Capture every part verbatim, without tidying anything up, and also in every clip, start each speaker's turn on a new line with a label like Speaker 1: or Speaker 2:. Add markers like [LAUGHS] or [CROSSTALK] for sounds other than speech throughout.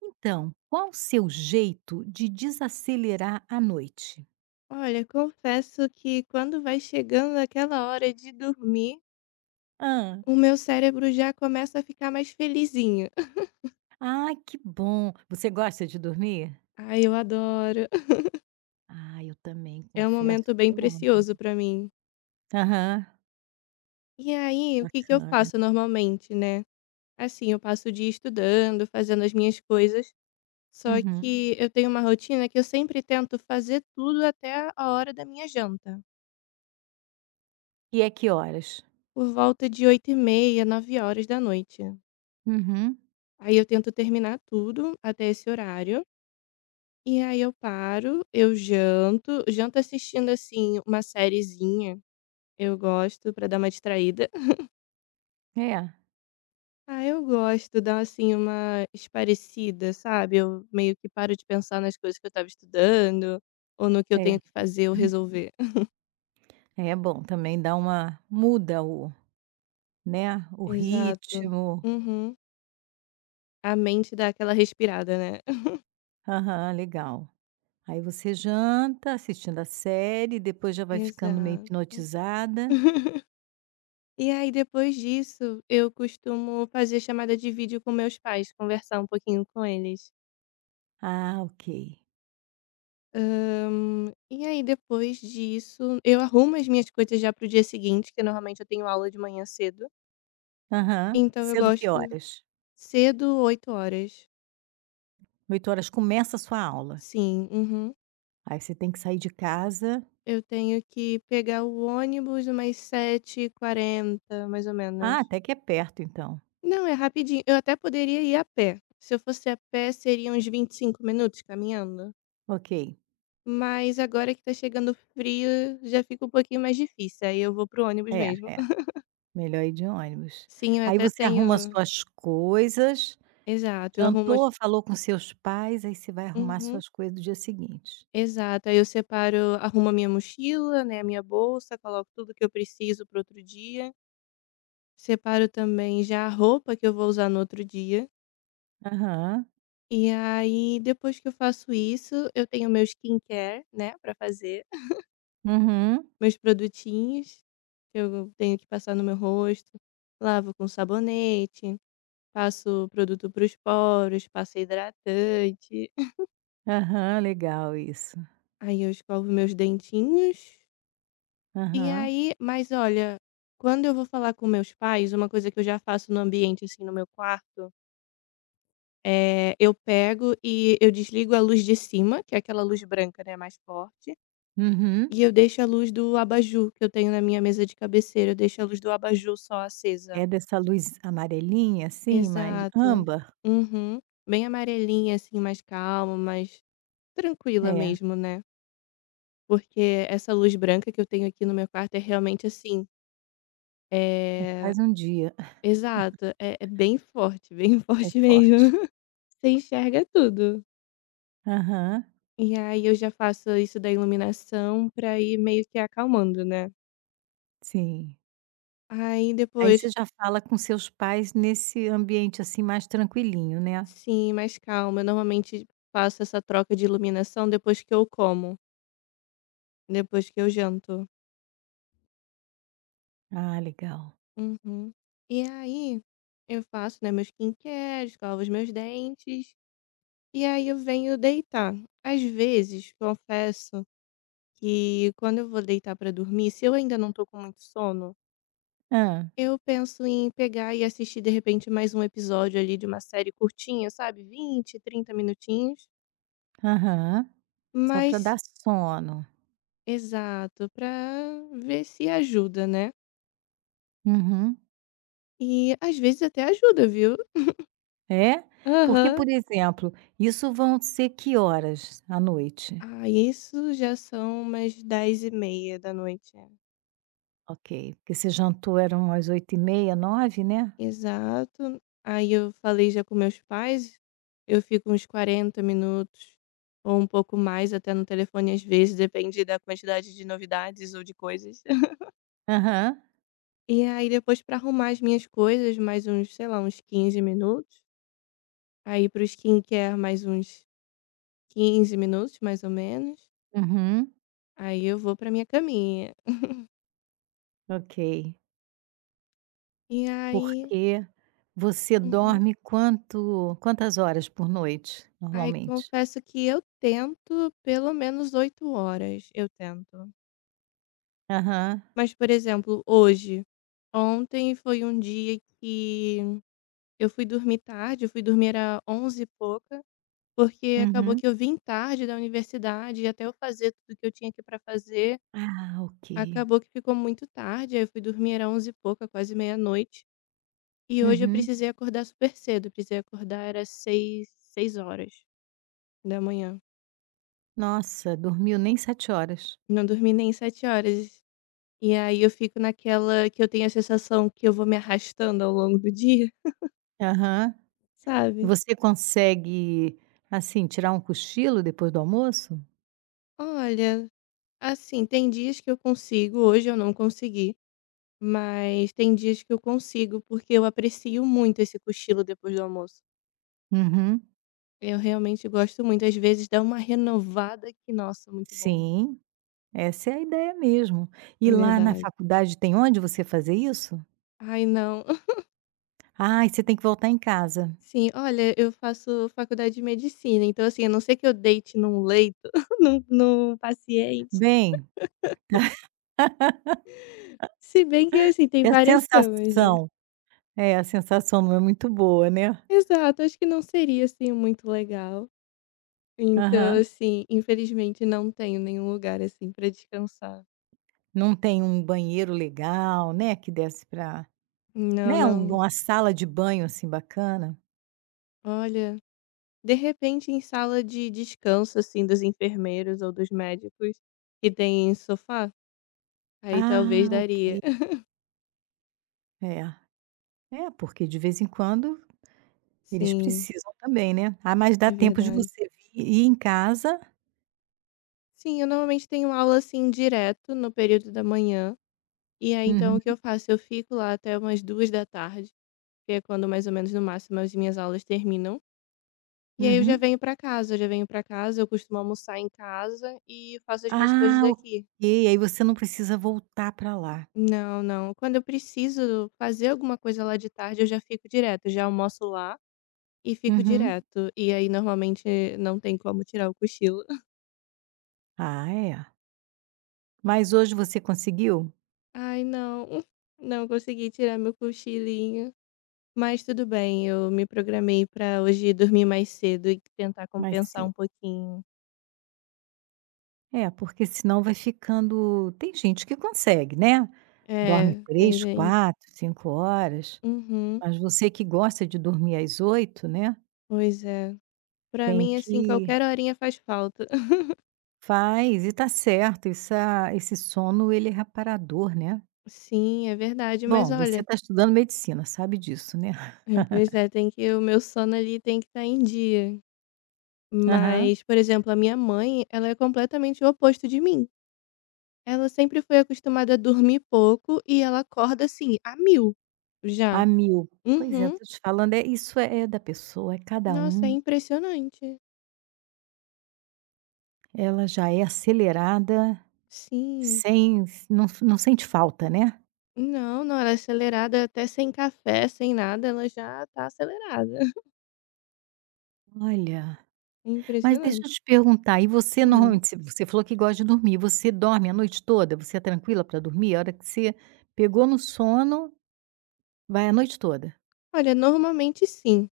Speaker 1: Então, qual o seu jeito de desacelerar à noite?
Speaker 2: Olha, confesso que quando vai chegando aquela hora de dormir,
Speaker 1: Ah,
Speaker 2: o meu cérebro já começa a ficar mais felizinho. [LAUGHS]
Speaker 1: Ah, que bom. Você gosta de dormir?
Speaker 2: Ai, eu adoro. [LAUGHS]
Speaker 1: Ah, eu também
Speaker 2: É um
Speaker 1: confesso
Speaker 2: momento bem
Speaker 1: que eu amo.
Speaker 2: precioso pra mim.
Speaker 1: Aham,
Speaker 2: E aí, o que que eu
Speaker 1: bacana.
Speaker 2: faço normalmente, né? Assim, eu passo o dia estudando, fazendo as minhas coisas, só
Speaker 1: Uhum.
Speaker 2: que eu tenho uma rotina que eu sempre tento fazer tudo até a hora da minha janta,
Speaker 1: E é que horas?
Speaker 2: por volta de oito e meia, nove horas da noite.
Speaker 1: Uhum.
Speaker 2: Aí eu tento terminar tudo até esse horário. E aí eu paro, eu janto, janto assistindo, assim, uma sériezinha, eu gosto pra dar uma distraída. [LAUGHS]
Speaker 1: É,
Speaker 2: Ah, eu gosto, dar assim, uma esparecida sabe, eu meio que paro de pensar nas coisas que eu estava estudando, ou no que eu
Speaker 1: é.
Speaker 2: tenho que fazer ou resolver. [LAUGHS]
Speaker 1: É bom, também dá uma muda o né, o
Speaker 2: Exato.
Speaker 1: ritmo.
Speaker 2: Uhum. A mente dá aquela respirada, né. [LAUGHS]
Speaker 1: Aham, legal. Aí você janta assistindo a série, depois já vai ficando meio
Speaker 2: Exato.
Speaker 1: hipnotizada.
Speaker 2: [LAUGHS] E aí depois disso, eu costumo fazer chamada de vídeo com meus pais, conversar um pouquinho com eles.
Speaker 1: Ah, ok.
Speaker 2: Hã, e aí depois disso, eu arrumo as minhas coisas já para o dia seguinte, que normalmente eu tenho aula de manhã cedo,
Speaker 1: Aham.
Speaker 2: então eu
Speaker 1: Cedo que
Speaker 2: gosto
Speaker 1: horas?
Speaker 2: cedo, oito horas.
Speaker 1: Oito horas começa a sua aula.
Speaker 2: Sim, uhum.
Speaker 1: Aí você tem que sair de casa
Speaker 2: Eu tenho que pegar o ônibus umas sete e quarenta mais ou
Speaker 1: ah,
Speaker 2: menos.
Speaker 1: até que é perto então.
Speaker 2: Não, é rapidinho. Eu até poderia ir a pé. Se eu fosse a pé, seriam uns vinte e cinco minutos caminhando,
Speaker 1: Ok.
Speaker 2: mas agora que tá chegando frio, já fica um pouquinho mais difícil, aí eu vou pro ônibus
Speaker 1: É,
Speaker 2: mesmo.
Speaker 1: é.
Speaker 2: [LAUGHS]
Speaker 1: Melhor ir de ônibus.
Speaker 2: Sim, eu
Speaker 1: Aí
Speaker 2: até
Speaker 1: você arruma
Speaker 2: tenho.
Speaker 1: suas coisas,
Speaker 2: Exato, eu arrumo as.
Speaker 1: jantou, falou com seus pais, aí você vai arrumar
Speaker 2: Uhum,
Speaker 1: suas coisas do dia seguinte.
Speaker 2: exato. Aí eu separo arrumo a minha mochila, né, a minha bolsa, coloco tudo que eu preciso pro outro dia, separo também já a roupa que eu vou usar no outro dia,
Speaker 1: Aham.
Speaker 2: e aí depois que eu faço isso, eu tenho meu skincare, né, pra fazer. [LAUGHS]
Speaker 1: Uhum.
Speaker 2: Meus produtinhos, que eu tenho que passar no meu rosto, lavo com sabonete, passo produto para os poros, passo hidratante. [LAUGHS]
Speaker 1: Aham, legal isso.
Speaker 2: Aí eu escovo meus dentinhos. E
Speaker 1: Aham.
Speaker 2: aí mas olha, quando eu vou falar com meus pais, uma coisa que eu já faço no ambiente, assim, no meu quarto, é eu pego e eu desligo a luz de cima, que é aquela luz branca, né, mais forte,
Speaker 1: Uhum.
Speaker 2: e eu deixo a luz do abajur que eu tenho na minha mesa de cabeceira, eu deixo a luz do abajur só acesa.
Speaker 1: É dessa luz amarelinha, assim, mas
Speaker 2: Exato.
Speaker 1: âmbar?
Speaker 2: Uhum. Bem amarelinha, assim, mais calma, mais tranquila
Speaker 1: É,
Speaker 2: mesmo, né. Porque essa luz branca que eu tenho aqui no meu quarto é realmente assim,
Speaker 1: é
Speaker 2: eh
Speaker 1: quase um dia. [LAUGHS]
Speaker 2: Exato, é é bem forte, bem [LAUGHS]
Speaker 1: É
Speaker 2: forte
Speaker 1: forte.
Speaker 2: mesmo. Você enxerga tudo.
Speaker 1: Aham.
Speaker 2: E aí eu já faço isso da iluminação pra ir meio que acalmando, né.
Speaker 1: Sim.
Speaker 2: Aí
Speaker 1: Aí
Speaker 2: depois
Speaker 1: você já fala com seus pais nesse ambiente, assim, mais tranquilinho, né.
Speaker 2: sim, mais calma, eu normalmente faço essa troca de iluminação depois que eu como, depois que eu janto.
Speaker 1: Ah, legal.
Speaker 2: Uhum. E aí, eu faço, né, meu skincare, escovo os meus dentes, e aí eu venho deitar. Às vezes, confesso que quando eu vou deitar pra dormir, se eu ainda não tô com muito sono,
Speaker 1: Ah
Speaker 2: eu penso em pegar e assistir de repente mais um episódio ali de uma série curtinha, sabe, vinte, trinta minutinhos,
Speaker 1: Aham. Só para
Speaker 2: mas
Speaker 1: dar sono.
Speaker 2: exato, pra ver se ajuda, né.
Speaker 1: Uhum.
Speaker 2: E às vezes até ajuda, viu.
Speaker 1: É? Porque,
Speaker 2: Aham.
Speaker 1: por exemplo, isso vão ser que horas à noite?
Speaker 2: Ah, isso já são umas dez e meia da noite. É.
Speaker 1: Ok. Porque você jantou eram umas oito e meia nove né?
Speaker 2: Exato. Aí eu falei já com meus pais, eu fico uns quarenta minutos ou um pouco mais até no telefone às vezes, depende da quantidade de novidades ou de coisas. [LAUGHS]
Speaker 1: Aham.
Speaker 2: E aí depois para arrumar as minhas coisas, mais uns, sei lá, uns quinze minutos. Aí para o skincare mais uns quinze minutos, mais ou menos.
Speaker 1: Uhum.
Speaker 2: Aí eu vou pra minha caminha.
Speaker 1: Ok.
Speaker 2: E aí.
Speaker 1: Porque você
Speaker 2: Uhum.
Speaker 1: dorme quanto quantas horas por noite,
Speaker 2: Aí
Speaker 1: normalmente?
Speaker 2: confesso que eu tento pelo menos oito horas, eu tento.
Speaker 1: Aham.
Speaker 2: Mas, por exemplo, hoje, ontem foi um dia que eu fui dormir tarde, eu fui dormir era onze e pouca, porque acabou
Speaker 1: Uhum.
Speaker 2: que eu vim tarde da universidade e até eu fazer tudo que eu tinha aqui para fazer,
Speaker 1: Ah, ok.
Speaker 2: acabou que ficou muito tarde, aí eu fui dormir era onze e pouca, quase meia-noite, e hoje eu
Speaker 1: Uhum.
Speaker 2: precisei acordar super cedo, eu precisei acordar era seis seis horas da manhã.
Speaker 1: Nossa, dormiu nem sete horas.
Speaker 2: Não dormi nem sete horas. E aí eu fico naquela que eu tenho a sensação que eu vou me arrastando ao longo do dia,
Speaker 1: Aham.
Speaker 2: sabe?
Speaker 1: Você consegue, assim, tirar um cochilo depois do almoço?
Speaker 2: Olha, assim, tem dias que eu consigo, hoje eu não consegui, mas tem dias que eu consigo, porque eu aprecio muito esse cochilo depois do almoço.
Speaker 1: Uhum.
Speaker 2: Eu realmente gosto muito, às vezes dá uma renovada que, nossa, muito bom.
Speaker 1: Sim, essa é a ideia mesmo. E
Speaker 2: É
Speaker 1: lá na
Speaker 2: verdade.
Speaker 1: faculdade tem onde você fazer isso?
Speaker 2: Ai, não. [LAUGHS]
Speaker 1: Ah, você tem que voltar em casa.
Speaker 2: Sim, olha, eu faço faculdade de medicina, então assim, a não ser que eu deite num leito, [LAUGHS] num, num paciente,
Speaker 1: Bem, [LAUGHS]
Speaker 2: se bem que assim, tem
Speaker 1: que a
Speaker 2: várias camas, né?
Speaker 1: sensação é, a sensação não é muito boa, né.
Speaker 2: Exato, acho que não seria assim muito legal. Então,
Speaker 1: Aham.
Speaker 2: assim, infelizmente não tenho nenhum lugar, assim, pra descansar.
Speaker 1: Não tem um banheiro legal, né, que desse para,
Speaker 2: Não,
Speaker 1: né, um
Speaker 2: não.
Speaker 1: uma sala de banho, assim, bacana.
Speaker 2: Olha, de repente em sala de descanso, assim, dos enfermeiros ou dos médicos que tem sofá, aí talvez
Speaker 1: Ah,
Speaker 2: daria.
Speaker 1: ok.
Speaker 2: [LAUGHS]
Speaker 1: É, é porque de vez em quando eles
Speaker 2: Sim,
Speaker 1: precisam também, né. Ah, mas dá
Speaker 2: é
Speaker 1: tempo de
Speaker 2: verdade.
Speaker 1: você vir ir em casa
Speaker 2: Sim, eu normalmente tenho aula, assim, direto no período da manhã, e aí então
Speaker 1: uhum,
Speaker 2: o que eu faço? Eu fico lá até umas duas da tarde que é quando mais ou menos no máximo as minhas aulas terminam. E aí eu já
Speaker 1: uhum.
Speaker 2: venho pra casa, eu já venho pra casa, eu costumo almoçar em casa e faço as minhas coisas
Speaker 1: Ah, ok,
Speaker 2: daqui.
Speaker 1: aí você não precisa voltar para lá.
Speaker 2: Não, não. Quando eu preciso fazer alguma coisa lá de tarde, eu já fico direto, já almoço lá e fico
Speaker 1: Uhum.
Speaker 2: direto. E aí normalmente não tem como tirar o cochilo. [LAUGHS]
Speaker 1: Ah, é. Mas hoje você conseguiu?
Speaker 2: Ai, não. Não consegui tirar meu cochilinho. Mas tudo bem, eu me programei pra hoje dormir mais cedo e tentar
Speaker 1: Mais
Speaker 2: compensar
Speaker 1: cedo.
Speaker 2: um pouquinho.
Speaker 1: É, porque senão vai ficando tem gente que consegue, né, dorme
Speaker 2: É, tem
Speaker 1: três,
Speaker 2: gente.
Speaker 1: quatro, cinco horas,
Speaker 2: Uhum.
Speaker 1: mas você que gosta de dormir às oito, né,
Speaker 2: Pois é. Pra
Speaker 1: tem
Speaker 2: mim, assim,
Speaker 1: que
Speaker 2: qualquer horinha faz falta. [LAUGHS]
Speaker 1: Faz, e tá certo, essa esse sono ele é reparador, né.
Speaker 2: Sim, é verdade, mas
Speaker 1: Bom, você
Speaker 2: olha
Speaker 1: está estudando medicina, sabe disso, né. [LAUGHS]
Speaker 2: eh, pois é, tem que o meu sono ali tem que estar em dia.
Speaker 1: Aham.
Speaker 2: Mas, por exemplo, a minha mãe, ela é completamente o oposto de mim. Ela sempre foi acostumada a dormir pouco e ela acorda, assim, a mil. Já.
Speaker 1: A mil. Pois é,
Speaker 2: Uhum.
Speaker 1: tô te falando, é isso é é da pessoa, é cada
Speaker 2: Nossa, é
Speaker 1: um,
Speaker 2: impressionante.
Speaker 1: ela já é acelerada,
Speaker 2: Sim.
Speaker 1: sem não não sente falta, né.
Speaker 2: Não, não, ela é acelerada até sem café, sem nada, ela já tá acelerada. [LAUGHS]
Speaker 1: Olha,
Speaker 2: É
Speaker 1: mas deixa
Speaker 2: impressionante.
Speaker 1: eu te perguntar, e você
Speaker 2: Hum.
Speaker 1: normalmente se você falou que gosta de dormir, você dorme a noite toda? Você é tranquila para dormir? A hora que você pegou no sono, vai a noite toda?
Speaker 2: Olha, normalmente sim.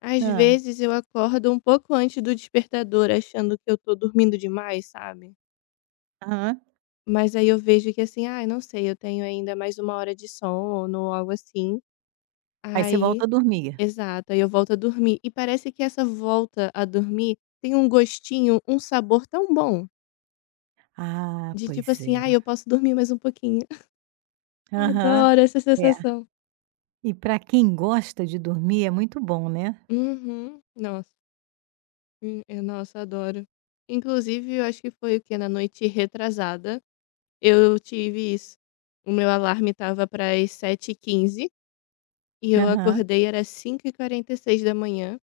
Speaker 2: Às
Speaker 1: Hã.
Speaker 2: vezes eu acordo um pouco antes do despertador achando que eu tô dormindo demais, sabe.
Speaker 1: Aham.
Speaker 2: Mas aí eu vejo que assim, ah, não sei, eu tenho ainda mais uma hora de sono ou algo assim,
Speaker 1: Aí você volta
Speaker 2: aí
Speaker 1: a dormir.
Speaker 2: exato, aí eu volto a dormir. E parece que essa volta a dormir tem um gostinho, um sabor tão bom,
Speaker 1: Ah,
Speaker 2: de tipo
Speaker 1: pois
Speaker 2: assim:
Speaker 1: é.
Speaker 2: ah, eu posso dormir mais um pouquinho". [LAUGHS]
Speaker 1: Aham.
Speaker 2: Adoro essa
Speaker 1: É.
Speaker 2: sensação.
Speaker 1: E para quem gosta de dormir é muito bom, né.
Speaker 2: Uhum. Nossa, hum, eh, nossa adoro. Inclusive eu acho que foi o que. Na noite retrasada eu tive isso. O meu alarme estava para as sete e quinze e quinze e eu
Speaker 1: Aham.
Speaker 2: acordei, era cinco e quarenta e seis da manhã.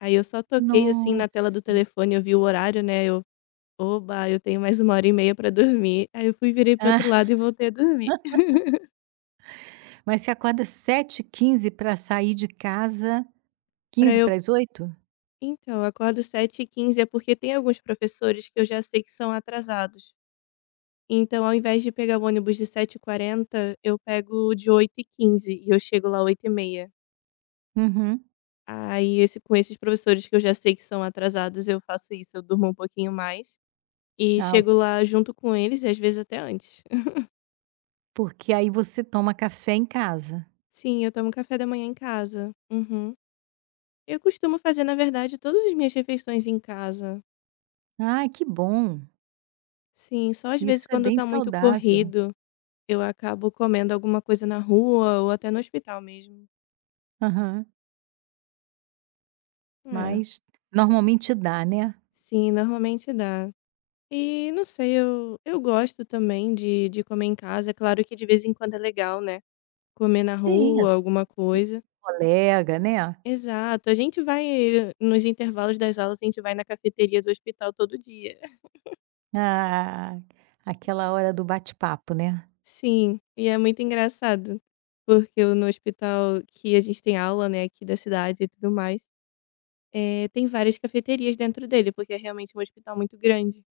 Speaker 2: Aí eu só toquei, assim, na tela do
Speaker 1: Nossa.
Speaker 2: telefone, eu vi o horário, né, eu: "Oba, eu tenho mais uma hora e meia para dormir". Aí eu fui, virei para
Speaker 1: Ah,
Speaker 2: outro lado e voltei a dormir. [LAUGHS]
Speaker 1: mas você acorda sete e quinze pra sair de casa
Speaker 2: Para eu
Speaker 1: sete e quarenta e cinco?
Speaker 2: então, eu acordo sete e quinze é porque tem alguns professores que eu já sei que são atrasados. Então, ao invés de pegar o ônibus de sete e quarenta eu pego o de oito e quinze e eu chego lá oito e meia.
Speaker 1: Uhum.
Speaker 2: Aí esse com esses professores que eu já sei que são atrasados, eu faço isso, eu durmo um pouquinho mais e
Speaker 1: Ah, ok.
Speaker 2: chego lá junto com eles e às vezes até antes. [LAUGHS]
Speaker 1: Porque aí você toma café em casa.
Speaker 2: Sim, eu tomo café da manhã em casa. Uhum. Eu costumo fazer, na verdade, todas as minhas refeições em casa.
Speaker 1: Ai, que bom.
Speaker 2: Sim, só às
Speaker 1: Isso
Speaker 2: vezes
Speaker 1: é
Speaker 2: quando
Speaker 1: bem
Speaker 2: tá muito
Speaker 1: saudável.
Speaker 2: corrido, eu acabo comendo alguma coisa na rua ou até no hospital mesmo.
Speaker 1: Aham.
Speaker 2: É.
Speaker 1: Mas normalmente dá, né.
Speaker 2: Sim, normalmente dá. E não sei, eu, eu gosto também de, de comer em casa. É claro que de vez em quando é legal, né? Comer na
Speaker 1: Sim, às
Speaker 2: rua, alguma coisa.
Speaker 1: colega, né.
Speaker 2: Exato, a gente vai eh, nos intervalos das aulas, a gente vai na cafeteria do hospital todo dia.
Speaker 1: Ah, aquela hora do bate-papo, né.
Speaker 2: Sim, e é muito engraçado, porque eu no hospital que a gente tem aula, né, aqui da cidade e tudo mais, eh, tem várias cafeterias dentro dele, porque é realmente um hospital muito grande.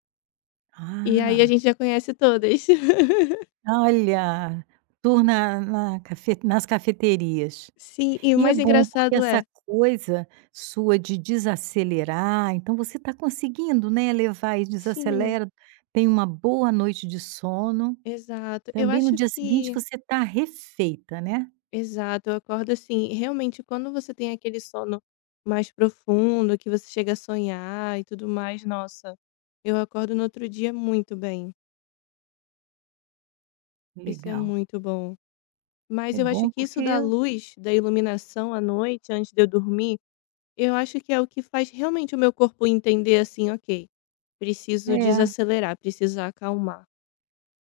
Speaker 2: E aí a
Speaker 1: Ah.
Speaker 2: gente já conhece todas. [LAUGHS]
Speaker 1: Olha, tour na na cafe nas cafeterias.
Speaker 2: Sim, e o
Speaker 1: E é
Speaker 2: mais
Speaker 1: bom, porque
Speaker 2: engraçado
Speaker 1: essa
Speaker 2: é
Speaker 1: coisa sua de desacelerar, então você está conseguindo, né, levar e
Speaker 2: sim,
Speaker 1: desacelera, tem uma boa noite de sono,
Speaker 2: exato. Eu
Speaker 1: também no
Speaker 2: acho
Speaker 1: dia seguinte
Speaker 2: que.
Speaker 1: você está refeita, né.
Speaker 2: Exato, eu acordo assim, realmente quando você tem aquele sono mais profundo, que você chega a sonhar e tudo mais, nossa, eu acordo no outro dia muito bem. Isso é
Speaker 1: Legal.
Speaker 2: muito bom. Mas
Speaker 1: É
Speaker 2: eu acho
Speaker 1: bom
Speaker 2: que isso
Speaker 1: porque
Speaker 2: da luz, da iluminação à noite, antes de eu dormir, eu acho que é o que faz realmente o meu corpo entender assim, ok, preciso
Speaker 1: é.
Speaker 2: desacelerar, preciso acalmar.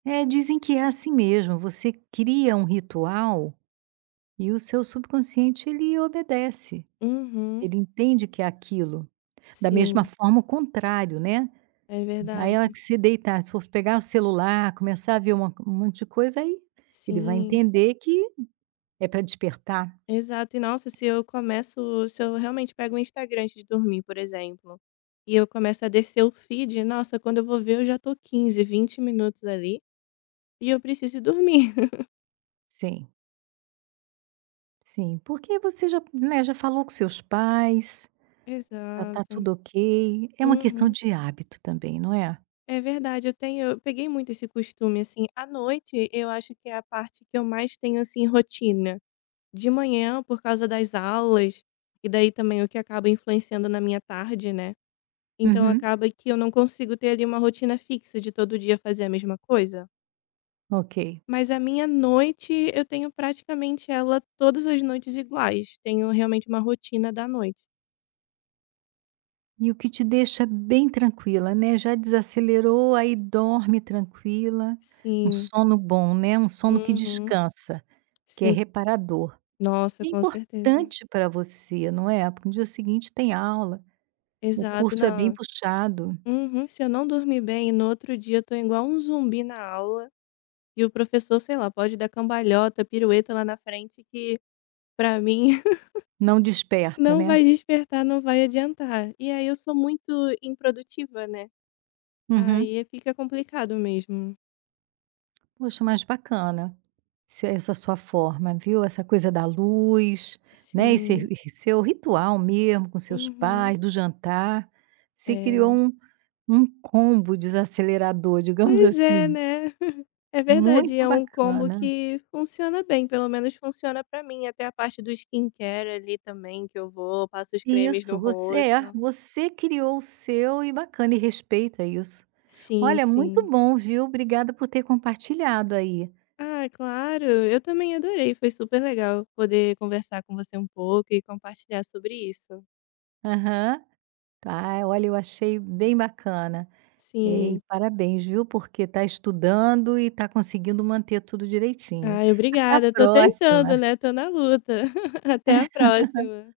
Speaker 1: É, dizem que é assim mesmo, você cria um ritual e o seu subconsciente ele obedece,
Speaker 2: Uhum,
Speaker 1: ele entende que é aquilo. Da mesma
Speaker 2: sim,
Speaker 1: forma, o contrário, né.
Speaker 2: é
Speaker 1: Aí, a
Speaker 2: verdade.
Speaker 1: que se deitar, se for pegar o celular, começar a ver uma um monte de coisa, aí ele vai
Speaker 2: Sim.
Speaker 1: entender que é pra despertar.
Speaker 2: Exato. E nossa, se eu começo se eu realmente pego o Instagram antes de dormir, por exemplo, e eu começo a descer o feed, nossa, quando eu vou ver eu já tô quinze vinte minutos ali, e eu preciso ir dormir.
Speaker 1: Sim, sim. Porque você já, né, já falou com seus pais,
Speaker 2: [LAUGHS]
Speaker 1: já tá
Speaker 2: Exato.
Speaker 1: tudo ok. É uma questão
Speaker 2: Uhum.
Speaker 1: de hábito também, não é?
Speaker 2: É verdade, eu tenho eu peguei muito esse costume, assim, à noite eu acho que é a parte que eu mais tenho, assim, rotina. De manhã, por causa das aulas, e daí também o que acaba influenciando na minha tarde, né, então
Speaker 1: Uhum.
Speaker 2: acaba que eu não consigo ter ali uma rotina fixa de todo dia fazer a mesma coisa.
Speaker 1: Ok.
Speaker 2: Mas a minha noite, eu tenho praticamente ela todas as noites iguais. Tenho realmente uma rotina da noite.
Speaker 1: E o que te deixa bem tranquila, né, já desacelerou, aí dorme tranquila, um
Speaker 2: Sim.
Speaker 1: sono bom, né, um sono que
Speaker 2: Uhum.
Speaker 1: descansa, que é
Speaker 2: Sim.
Speaker 1: reparador.
Speaker 2: Nossa,
Speaker 1: E é
Speaker 2: com certeza.
Speaker 1: importante para você, não é, porque no dia seguinte tem aula, o
Speaker 2: Exato,
Speaker 1: curso é bem
Speaker 2: não.
Speaker 1: puxado,
Speaker 2: Uhum. Se eu não dormir bem, no outro dia eu tô igual um zumbi na aula e o professor, sei lá, pode dar cambalhota, pirueta lá na frente que pra mim [LAUGHS]
Speaker 1: não desperta,
Speaker 2: não
Speaker 1: né.
Speaker 2: vai despertar, não vai adiantar. E aí eu sou muito improdutiva, né.
Speaker 1: Uhum.
Speaker 2: Aí fica complicado mesmo.
Speaker 1: Poxa, mas bacana. Se essa sua forma, viu, essa coisa da luz, né, esse
Speaker 2: Sim.
Speaker 1: ri seu ritual mesmo com seus
Speaker 2: Uhum.
Speaker 1: pais, do jantar, você criou
Speaker 2: É.
Speaker 1: um um combo desacelerador, digamos
Speaker 2: Pois é,
Speaker 1: assim,
Speaker 2: né. [LAUGHS] É verdade,
Speaker 1: muito
Speaker 2: é um combo
Speaker 1: bacana.
Speaker 2: que funciona bem, pelo menos funciona pra mim, até a parte do skincare ali também que eu vou, passo os cremes no
Speaker 1: Isso, você é,
Speaker 2: rosto.
Speaker 1: você criou o seu e bacana, e respeita isso.
Speaker 2: Sim,
Speaker 1: Olha, muito
Speaker 2: sim.
Speaker 1: bom, viu, obrigada por ter compartilhado aí.
Speaker 2: Ah, claro, eu também adorei, foi super legal poder conversar com você um pouco e compartilhar sobre isso.
Speaker 1: Aham. Tá, olha, eu achei bem bacana. É, e
Speaker 2: Sim.
Speaker 1: parabéns, viu, porque está estudando e está conseguindo manter tudo direitinho.
Speaker 2: Ai,
Speaker 1: Até a
Speaker 2: obrigada, tô tentando,
Speaker 1: próxima.
Speaker 2: né, tô na luta. [LAUGHS] Até a próxima.